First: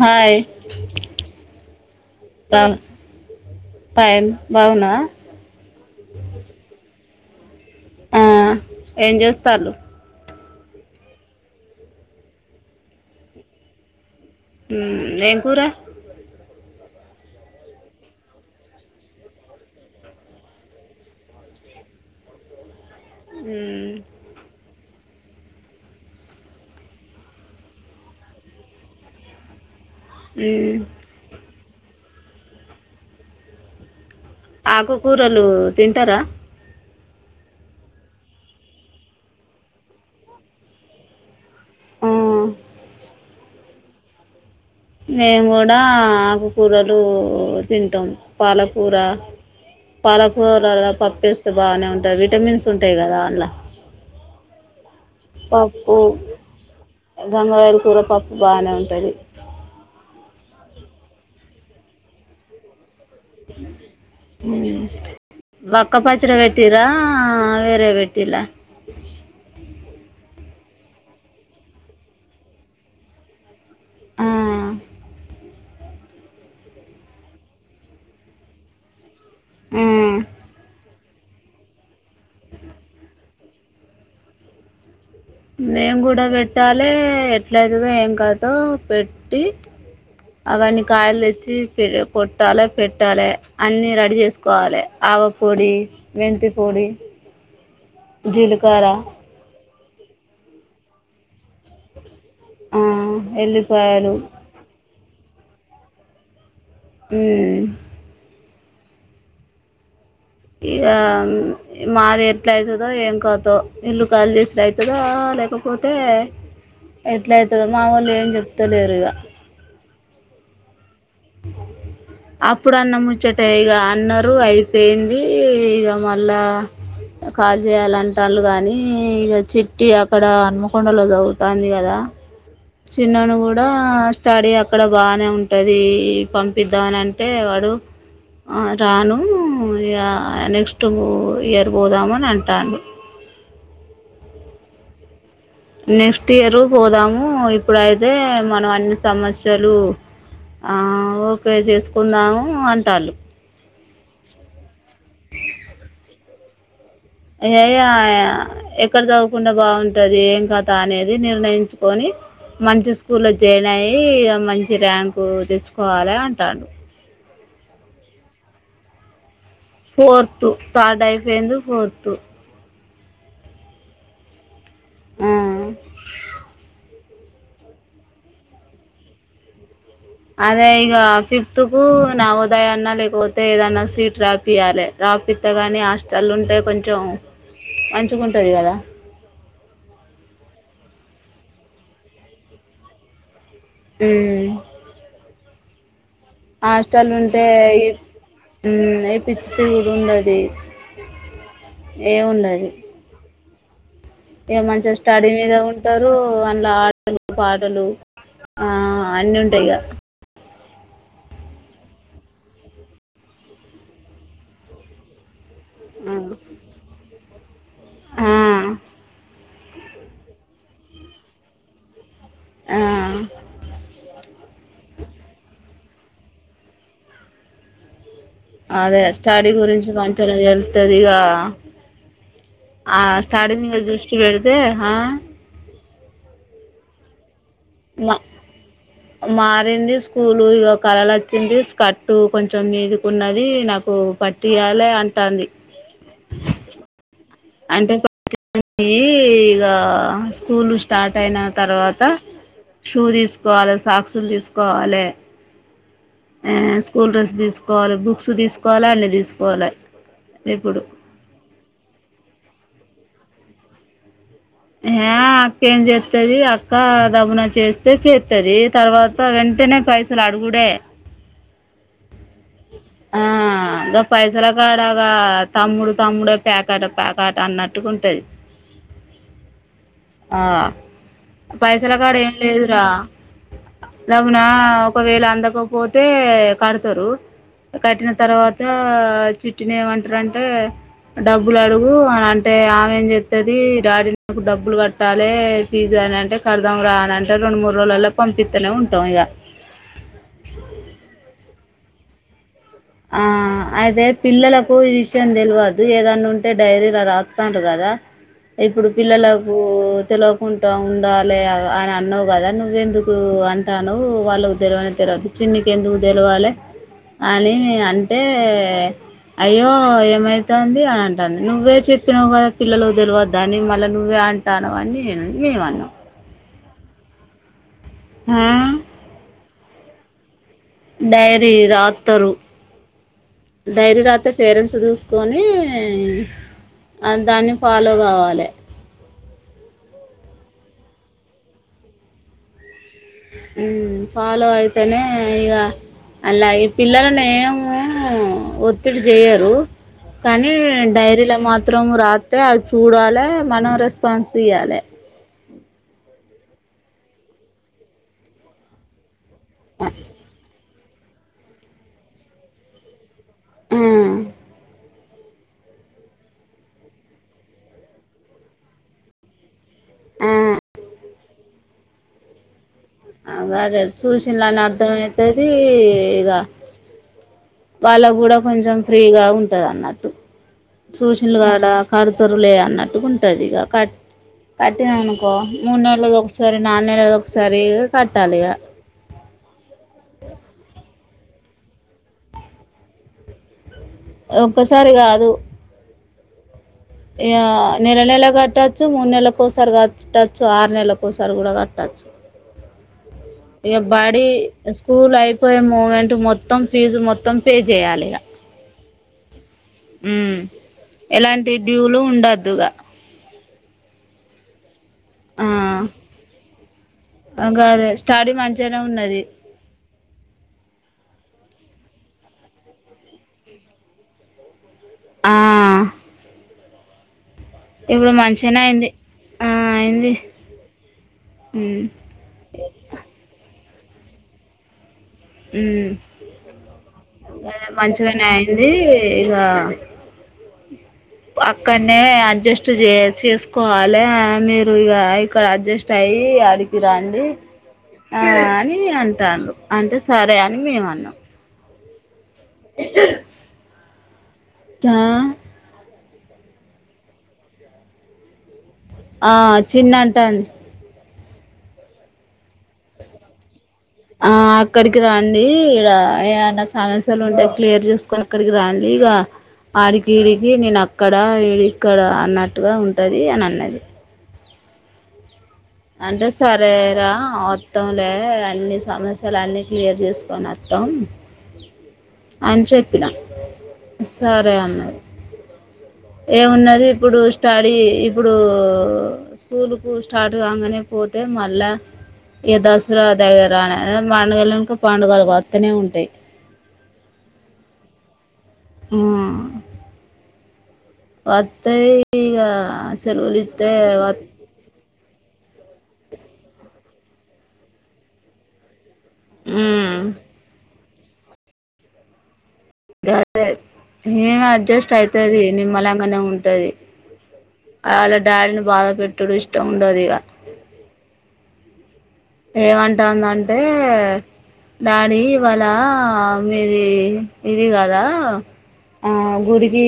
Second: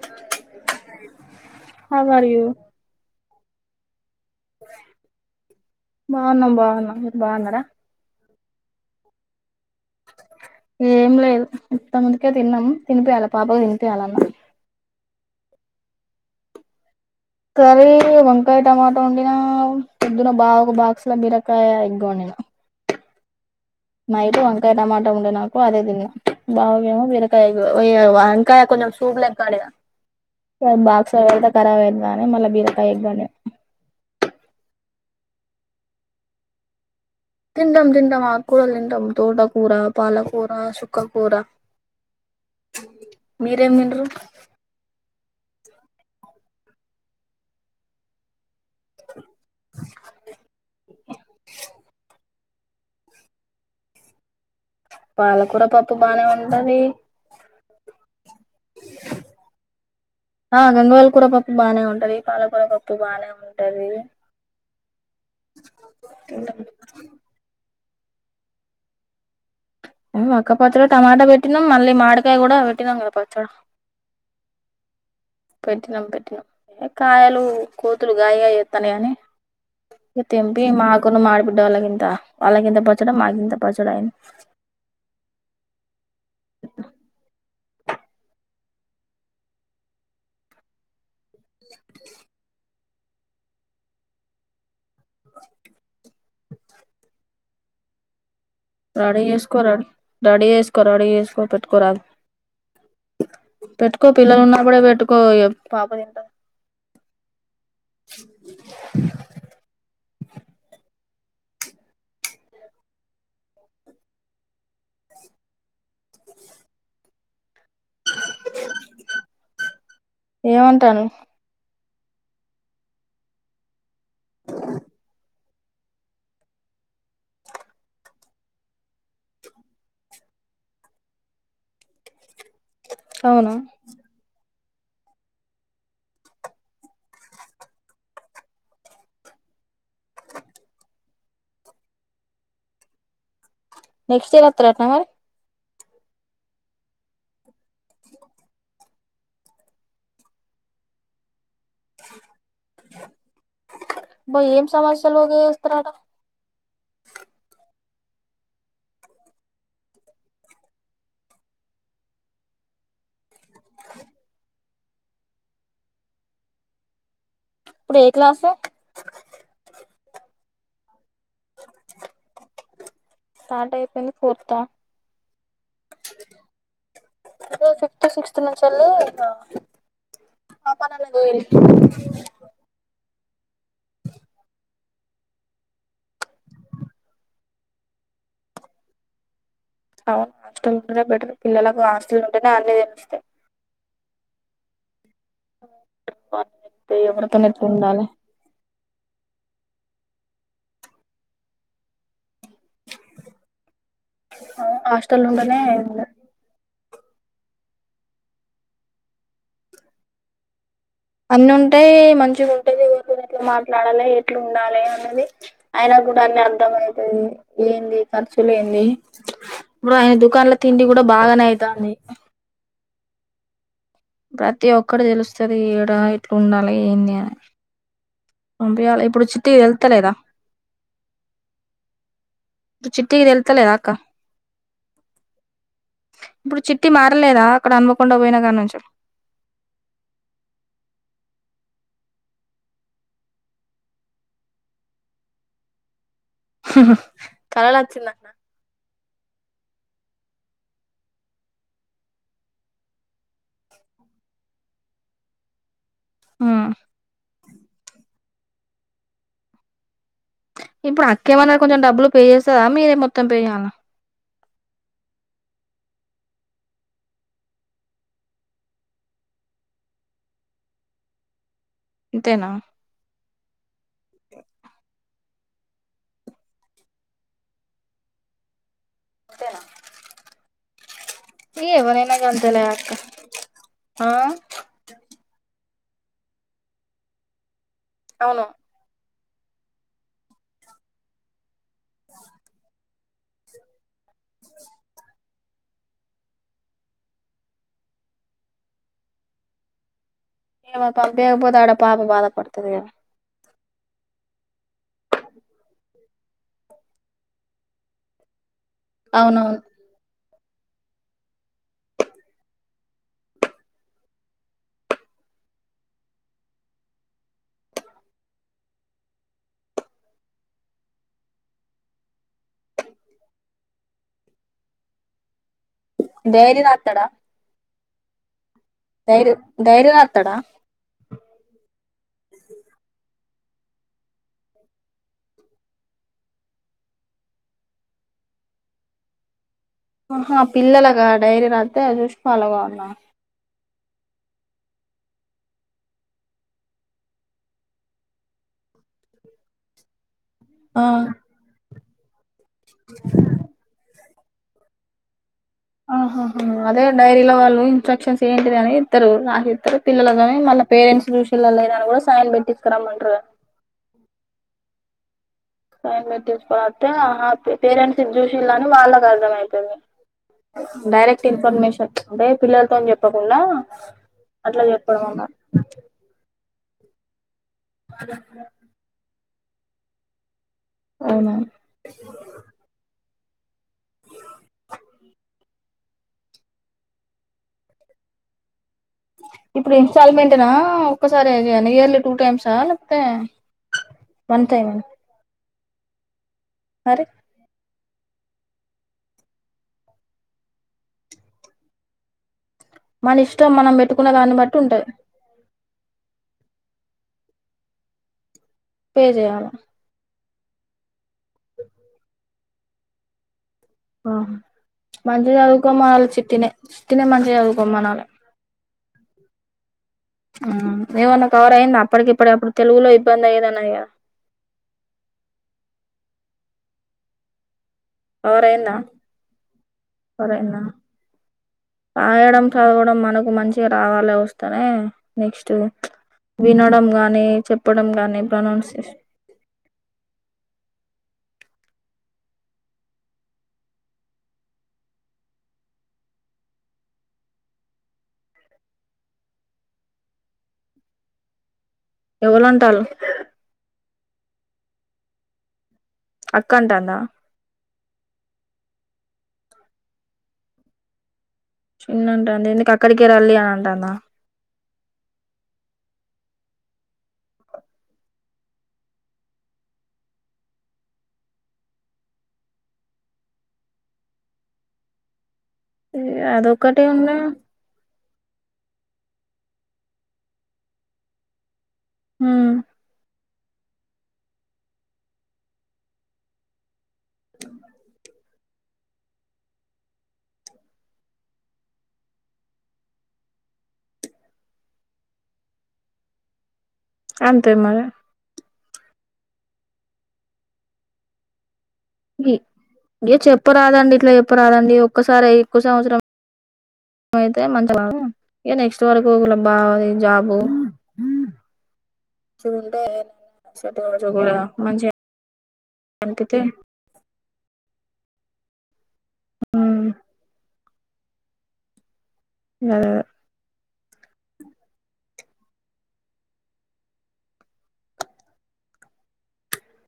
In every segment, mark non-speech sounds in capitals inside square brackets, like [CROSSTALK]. Hi అ మరియూ బా- ఫైన్ బాగున్నావా బాగున్నాం బాగున్నాం మీరు బాగున్నారా ఆ ఏం చేూస్తాల్లూ ఏం లేదు ఇంత ముందుకే తిన్నాము తినిపయాలి పాపకు తినిపయాలన్న ఊ ఏం కూర కర్రీ వంకాయ టమాటా వండినా పొద్దున బాగా ఒక బాక్సుల బీరకాయ ఎగ్ వండినా మ్, మైడు వంకాయ టమాట ఉండే నాకు అదే తిన్న బావేమో వరకాయ ఇంకా కొంచెం చూపులేం కాడద మ్, బాగస త కరాబ్ అయిద్దానే మళ్ళా బీరకాయ ఎగ్గానే ఆకు కూరలు తింటారా తింటం తింటం ఆకు కూరలు తింటం తోట కూర, పాలకూర, సుక్క కూర ఆ, మీరేం తింటరు మేము కూడా ఆకు కూరలు తింటాం పాలకూర, పాలకూరలా పప్పేస్తే బాగనే ఉంటది విటమిన్స్ ఉంటాయి కదా అండ్ల పాలకూర పప్పు బానే ఉంటది గంగవాయల కూర పప్పు బానే ఉంటది ఆ గంగవాయిల్ కూర పప్పు బానే ఉంటది పాలకూర పప్పు ప్పు బానే ఉంటది వక్క పచ్చడ వెట్టిరా ద వెర్టిల్లా ఒక్క పచ్చడ టమాటా పెట్టినం మళ్ళీ మాడికాయ కూడ పెట్టినం కదా పచ్చడ పెట్టినం పెట్టినం హే కాయలు కోతులు గాయి గాయి చేత్తానయనీ తెంపీ మా కొంత మా ఆడిబిడ్డ వాళ్ళకింత, వాళ్ళకింత పచ్చడ మాకింత పచ్చడ అయ్యింది మేం గూడ వెట్టాలే ఎట్లయితదో ఏం కాథో పెట్టి అవన్నీ కాయలు తె చ్చి కొట్టాలే పెట్టాలే అన్ని రెడీ చేసుకోవాలి ఆవపొడి మెంతి పొడి జీలకర్ర రెడీ చేసుకోరా రడిచేస్కో రడిచేసుకో పేట్కో రాదు పెట్కో ఎల్లిపాయలు పిల్లలున్న కూడా పెట్టుకో కో ఇగ పాపనిత్త ఊ ఇగా మాది ఎట్ల అయితదో ఏం కాతో ఇల్లు ఖాళీ చేసుడైతదో లేకపోతే పోతే ఎట్ల అయితదో మా వాళ్ళు ఏం చెప్తలేరు ఇగా ఏమంటాను అప్పుడు అన్న ముచ్చటె ఇగా అన్నారు అయిపోయింది ఇగ మళ్ళా కాల్ చేయాలంటాళ్ళు గాని ఇగ చిట్టి అక్కడ అన్మకొండలో చవుతంది కదా చిన్నను అవునా కూడడా స్టడీ ఆక్క అక్కడ బాగానే ఉంటది పంపిద్దామని అంటే వాడు రాను నెక్స్ట్ ఇగ ఇయర్ పోదామని అంటాడు. నెక్స్ట్ ఇయర్ వత్తాడటన మరి నెక్స్ట్ ఇయరు పోదాము ఇప్పుడైతే మనం అన్ని సమస్యలు ఆఓ అప్లై చేసుకుందాం అంటరు అబ్బా ఏం సమస్యలు చేస్తారట అయ్యా ఎక్కడ చదువుకుంటే బాగుంటది, ఏం కదా అనేది నిర్ణయించుకొని మంచి స్కూల్లో జెయిన్ అయ్యి మంచి ర్యాంకు తెచ్చుకోవాలి అంటాడు ఇప్పుడు ఏ క్లాసు ఫోర్త్ థర్డ్ అయిపోయి ఎందుకు వద్దు స్టార్ట్ అయిపోయింది ఫోర్త్ అ ఈ ఫిఫ్త్ సిక్స్త్ నుంచి అదే ఆ పని ఇక అనేది ఫిఫ్త్ కు నవోదయ అన్నా లేకపోతే ఏదన్నా సీట్ రాపియ్యాలి రాపిత్త కానీ హాస్టల్ ఉంటే కొంచెం మంచిగుంటది గదా అవును హాస్టల్ ఉంటేనే బెటర్ పిల్లలకు హాస్టల్ ఉంటేనే అన్నీ తెలుస్తాయి ఉ తెలుస్తాయి హాస్టల్ ఉంటే ఎవరితోని ఎట్లా ఉండాలి ఏ పిచ్చి కూడా ఉండది ఏ ఉండది ఏ మంచిగా హాస్టల్ స్టడీ మీద ఉంటేనే ఉంటారు అన్ల ఆ పా పాటలు ఆ అన్ని ఉంటాయి ఇగ అన్ని ఉంటాయి మంచిగా ఉంటాయి ఎవరితో ఎట్లా మాట్లాడాలి ఎట్లా ఉండాలి అన్నది అయినా కూడా అన్ని ఆ, అర్థంమయితది ఏంది ఆ, ఖర్చులే ఏంది ఇప్పుడు ఆయన దుకాన్ల తిండి కూడా బాగానే అవుతంది ఆ ప్రతి ఒక్కరు తెలుస్తుంది ఈడ ఇట్లు ఉండాలి ఏంది అని అదే పంపియాలి ఇప్పుడు స్టాడీ చిట్టికి గురించి తెలుత్తలేదా మంచగా తెలుతుంది ఇక ఇప్పుడు ఆ చిట్టికి స్టాడీ తెలుత్తలేదా మీద అక్క దృష్టి పెడితే ఆ ఇప్పుడు చిట్టి మారలేదా అక్కడ హన్మకొండ మా పోయిన కాడ నుంచి మారింది స్కూల్ ఇక కళలు వచ్చింది కట్టు కొంచెం మీదుకు ఉన్నది నాకు పట్టియాలి అంటంది హ్మ్మ్ కళళ వచ్చిందనా అ ఇక స్కూల్ స్టార్ట్ అయిన తర్వాత షూ తీసుకోవాలి సాక్స్లు తీసుకోవాలే మ్మ్ స్కూల్ రెస్ దసు కోవాలి బుక్స్ తీసుకోవాలి అన్ని తీసుకోవాలి ఇప్పుడు అక్కేమన్నారు కొంచెం డబ్బులు పే చేస్తా మీ మొత్తం పేజనా ఆ అక్కేం చేస్తది అక్క దముున చేస్తే చేస్తది తర్వాత వెంటనే పైసలు అడుగుడే ఇంతేనా ఇంకా పైసల కాడగా తమ్ముడు తమ్ముడ పేకాట ప్యాకాట అన్నట్టుగాంటది ఆ ఇగ పైసల కాడ ఎవరైనా ఏం గంతేలే లేదురా అక్క ఆ దబ్బున ఒకవేళ అందక పోతే కడతారు కట్టిన అవును తర్వాత చుట్టిని ఏమంటారంటే డబ్బులు అడుగు అ అంటే ఆమె ఏం చెస్తది డాడీనికు డబ్బులు కట్టాలే పిజ్జు అని అంటే కరదం రా అని అంటే రెండు మూడు రోజులల్లో పంపితనే ఉంటాం ఇక ఏవ పంపియాక పోతే పాప బాధపడు అత్తవ అయితే పిల్లలకు ఈ విషయం తెలువద్దు ఏదన్నా ఉంటే డైరీలా రాస్తాన్లు కదా ఇప్పుడు పిల్లలకు అవునవును తెల కుంటా ఉండాలి అని అన్నావు కదా నువ్వ ఎందుకు అంటాను వాళ్ళకు తెలివని తెరవదు చిన్నకి ఎందుకు తెలవాలి అని అంటే అయ్యో ఏమైతుంది అని అంటుంది నువ్వే చెప్పినావు కదా పిల్లలు తెలివద్దదు అని మళ్ళీ నువ్వే అంటాను అని నేను మేమ అన్నాం పేరి నాటడా హా సైరు ధైర్య అతడా డైరీ రాతరు ధైర్ రాతే పేరెంట్స్ దూసుకొని దాన్ని ఫాలో కావాలి ఆహా పిల్లలగా డైరీ రాస్తే చూసి ఫలోగా గావాల్నా ఫాలో అయితేనే ఇగ అలా ఈ పిల్లలని ఏమ ఒత్తిడి చేయరు కానీ ఆ డైరీలో మా త్రం రాత్ అతే అది చూడాలి మనోరస్ ఫంసియాలే ఆహహ అదే డైరీలో వాళ్ళు ఇన్స్ట్రక్షన్స్ ఏంటి అని ఇస్తరు పిల్లలగని మ పరెంట్స్ చూసిల్లా లేరా అని కూడా సైన్ పెట్టించకురామంటారు హ్మ్ సైన్ పెట్టిచ్చుకొని పోతే పేరెంట్స్ చూసిల్లని వాళ్ళకి అర్థం అయితది డైరెక్ట్ ఇన్ఫర్మషన్ అంటే పిల్లలతోని అ చెప్పకుండా అదే చూచల్ల అని అట్లా అర్ధం చెప్పడం అన్నారు అయితది ఇగ వాళ్ళ కూడా కొంచెం ఫ్రీగా ఉ ఉంటద అన్నట్టు అవునా సూచన్లుగాడ కడుతరులే అన్నట్టుకుంటు ఇగ కట్ కట్టిన అనుకో మూడు నెల ఒకసారి నాలు నెలది ఒకసారి కట్టాలి ఇగ ఇప్పుడు ఇన్స్టాల్మెంట్నా ఒక్కసారి ఇయర్లీ టూ టైమ్సా లేకపోతే వన్ టైమ్ ఒక్కసారి కాదు మరి యా నెల నెల కట్టచ్చు మూడు నెలలకు ఒకసారి కట్టచ్చు ఆరు నెల్లకు ఒకసారి కూడా కట్టచ్చు మన ఇష్టం మనం ఇ పెట్టుకున్న బడి దాన్ని బట్టి ఉంటది స్కూల్ అయిపోయి మూమెంట్ మొ మొత్తం ఫీజు మొత్తం పే చేయాలిగా పేజయాల హ్మ్ ఎలాంటి డ్యూలు ఉండద్దుగా ఆ మంచి చదువుక మాల చ చిటిినే అగాదె స్టడీ మంచిగానే ఉన్నది హ్మ్ ఏమన్నా కవర్ అయిందా అప్పటికి ఇప్పటి అప్పుడు తెలుగులో ఇబ్బంది అయ్యదన్న ఆ మంచిగానే కవరైందా అయింది అయింది కవరైందా హ్మ్ రాయడం చదవడం మనకు మంచి రావాలె వస్తేనే నెక్స్ట్ హ్మ్. వినడం గాని చెప్పడం గానీ మంచిగానే అయింది ప్రొనౌన్సేషన్ ఇక అక్కడనే అడ్జస్ట్ చే చేసుకోవాలి మీరు ఇగ ఇక్కడ అడ్జస్ట్ అయ్యి ఆడికి రండి ఆ అని అంటాండు అంటే సరే అని మేమన్నం ఎవళుంటాళ్ళు చ అక్కంటాందా ఆ చిన్నంటాంది చిన్నంటాంది ఎందుకు అక్కడకే రాళ్ళి టనా ఆ అక్కడికి రాండి ఇడ ఏయైనా సమస్యలు ఉంటే క్లియర్ చేసుకొని అక్కడికి రాండి ఇగ ఆడికి ఇడికి నేను అక్కడ ఈడి ఇక్కడ అన్నట్టుగా ఉంటది అని అన్నది అంటే అదొక్కటే సరేరా ఉన్నా వత్తంలే అన్నిస్ సమస్యలు అన్నీ క్లియర్ చేసుకొని వత్తం ఉమ్ అన్ చెప్పిన సరే అన్నది ఏమున్నది ఇప్పుడు స్టడీ ఇప్పుడు స్కూల్ కు స్టార్ట్ కాంగానే పోతే మళ్ళా ఇగ దసరా దగ్గర అ పండుగలెనక పండుగలు వత్తనే ఉంటాయి అంతే మరి ఉహ్మ్ వత్ ఇ ఇగ చెప్ప రాదండి ఇట్లా వత్- చెప్ప రాదండి ఒక్కసారే కో సంస్రం పోతే మంచి ఇగ నెక్స్ట్ తోరుకోకులబా ఇ ఉమ్, జాబు మంచిగుంటే సెట్ కావచ్చు ఒకవేళ [UNINTELLIGIBLE] అడ్జస్ట్ మంచిగా అయితది నిమ్మలంగానే అనిపితే ఉంటది అలా డాడీని బాధ పెట్ టుడు ఇష్టం ఉమ్ ఉండదిగ అదే అదే ఏమంటాందంటే డాడీ ఇవాళ మీది ఇది కదా ఆ గుడికి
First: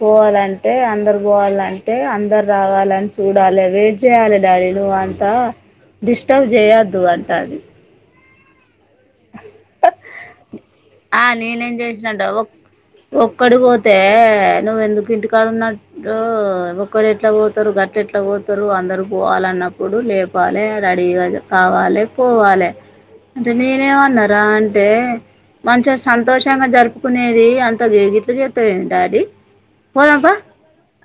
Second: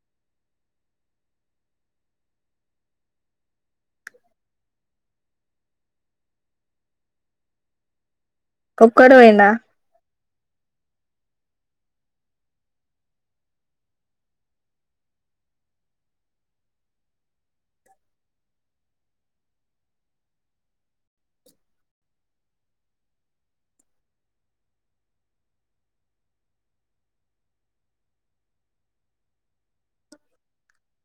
పోవాలంటే అందరు పోవాలంటే అందరు రావాలని చూడాలి వెయిట్ చేయాలి డాడీ నువ్ అంతా డిస్టర్బ్ చేయొద్దు అంటాంది కోక్కడు పోయిండా ఆ నేనేం చేసినంట ఒ ఒక్కడు పోతే నువ్వెందుకు ఇంటికాడ ఉన్నట్టు ఒక్కడు ఎట్లా పోతారు గట్ల ఎట్లా పోతారు అందరు పోవాలన్నప్పుడు లేపాలి రెడీగా కావాలే పోవాలే అంటేనే నేనేమన్నారా అంటే మంచిగా సంతోషంగా జరుపుకునేది అంత గీ గిట్లు చెత్తవేంది డాడీ పోదంపా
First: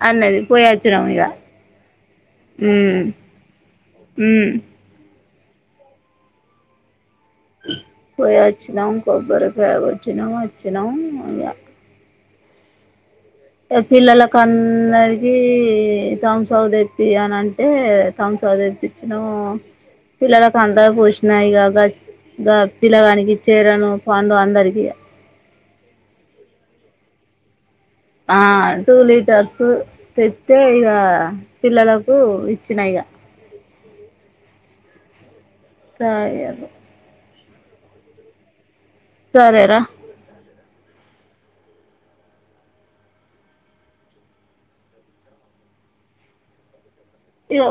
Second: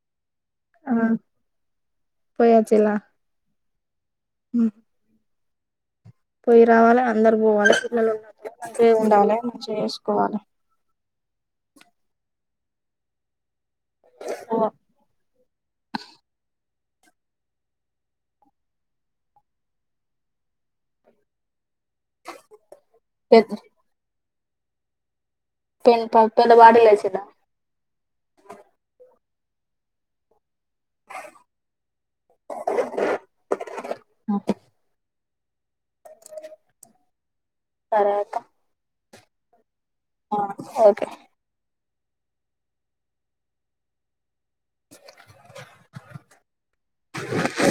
అన్నది పోయోచ్చినం ఇగా పోయేచ్చిల్లా ఉమ్ పోయి రావాలా పోయ వచ్చినాం ఉండాలి కొబ్బరి కాయ మంచిగా కోటినం చేసుకోవాలి వచ్చినం ఆయా ఇగ పిల్లలలకు అందరికి తాంసబ్ తే కి అని అంటే తుమ్బ్సప్ తెపిచినం పిల్లలలకు అందకి పోషిన ఇగ గా పిలాగానికి ఇచే పెద్ద చేరను పండు అందరికి ఇగ పెన్ పాన్ పేద బాటిల్ దేచేదా ఆ టూ లీటర్స్ తె తే ఇక పిల్లలకు ఇచ్చినా ఇక ఆ తాగ తర్వాత సరేరా ఓకే ఇగో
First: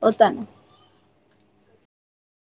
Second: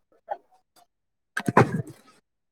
పోతానా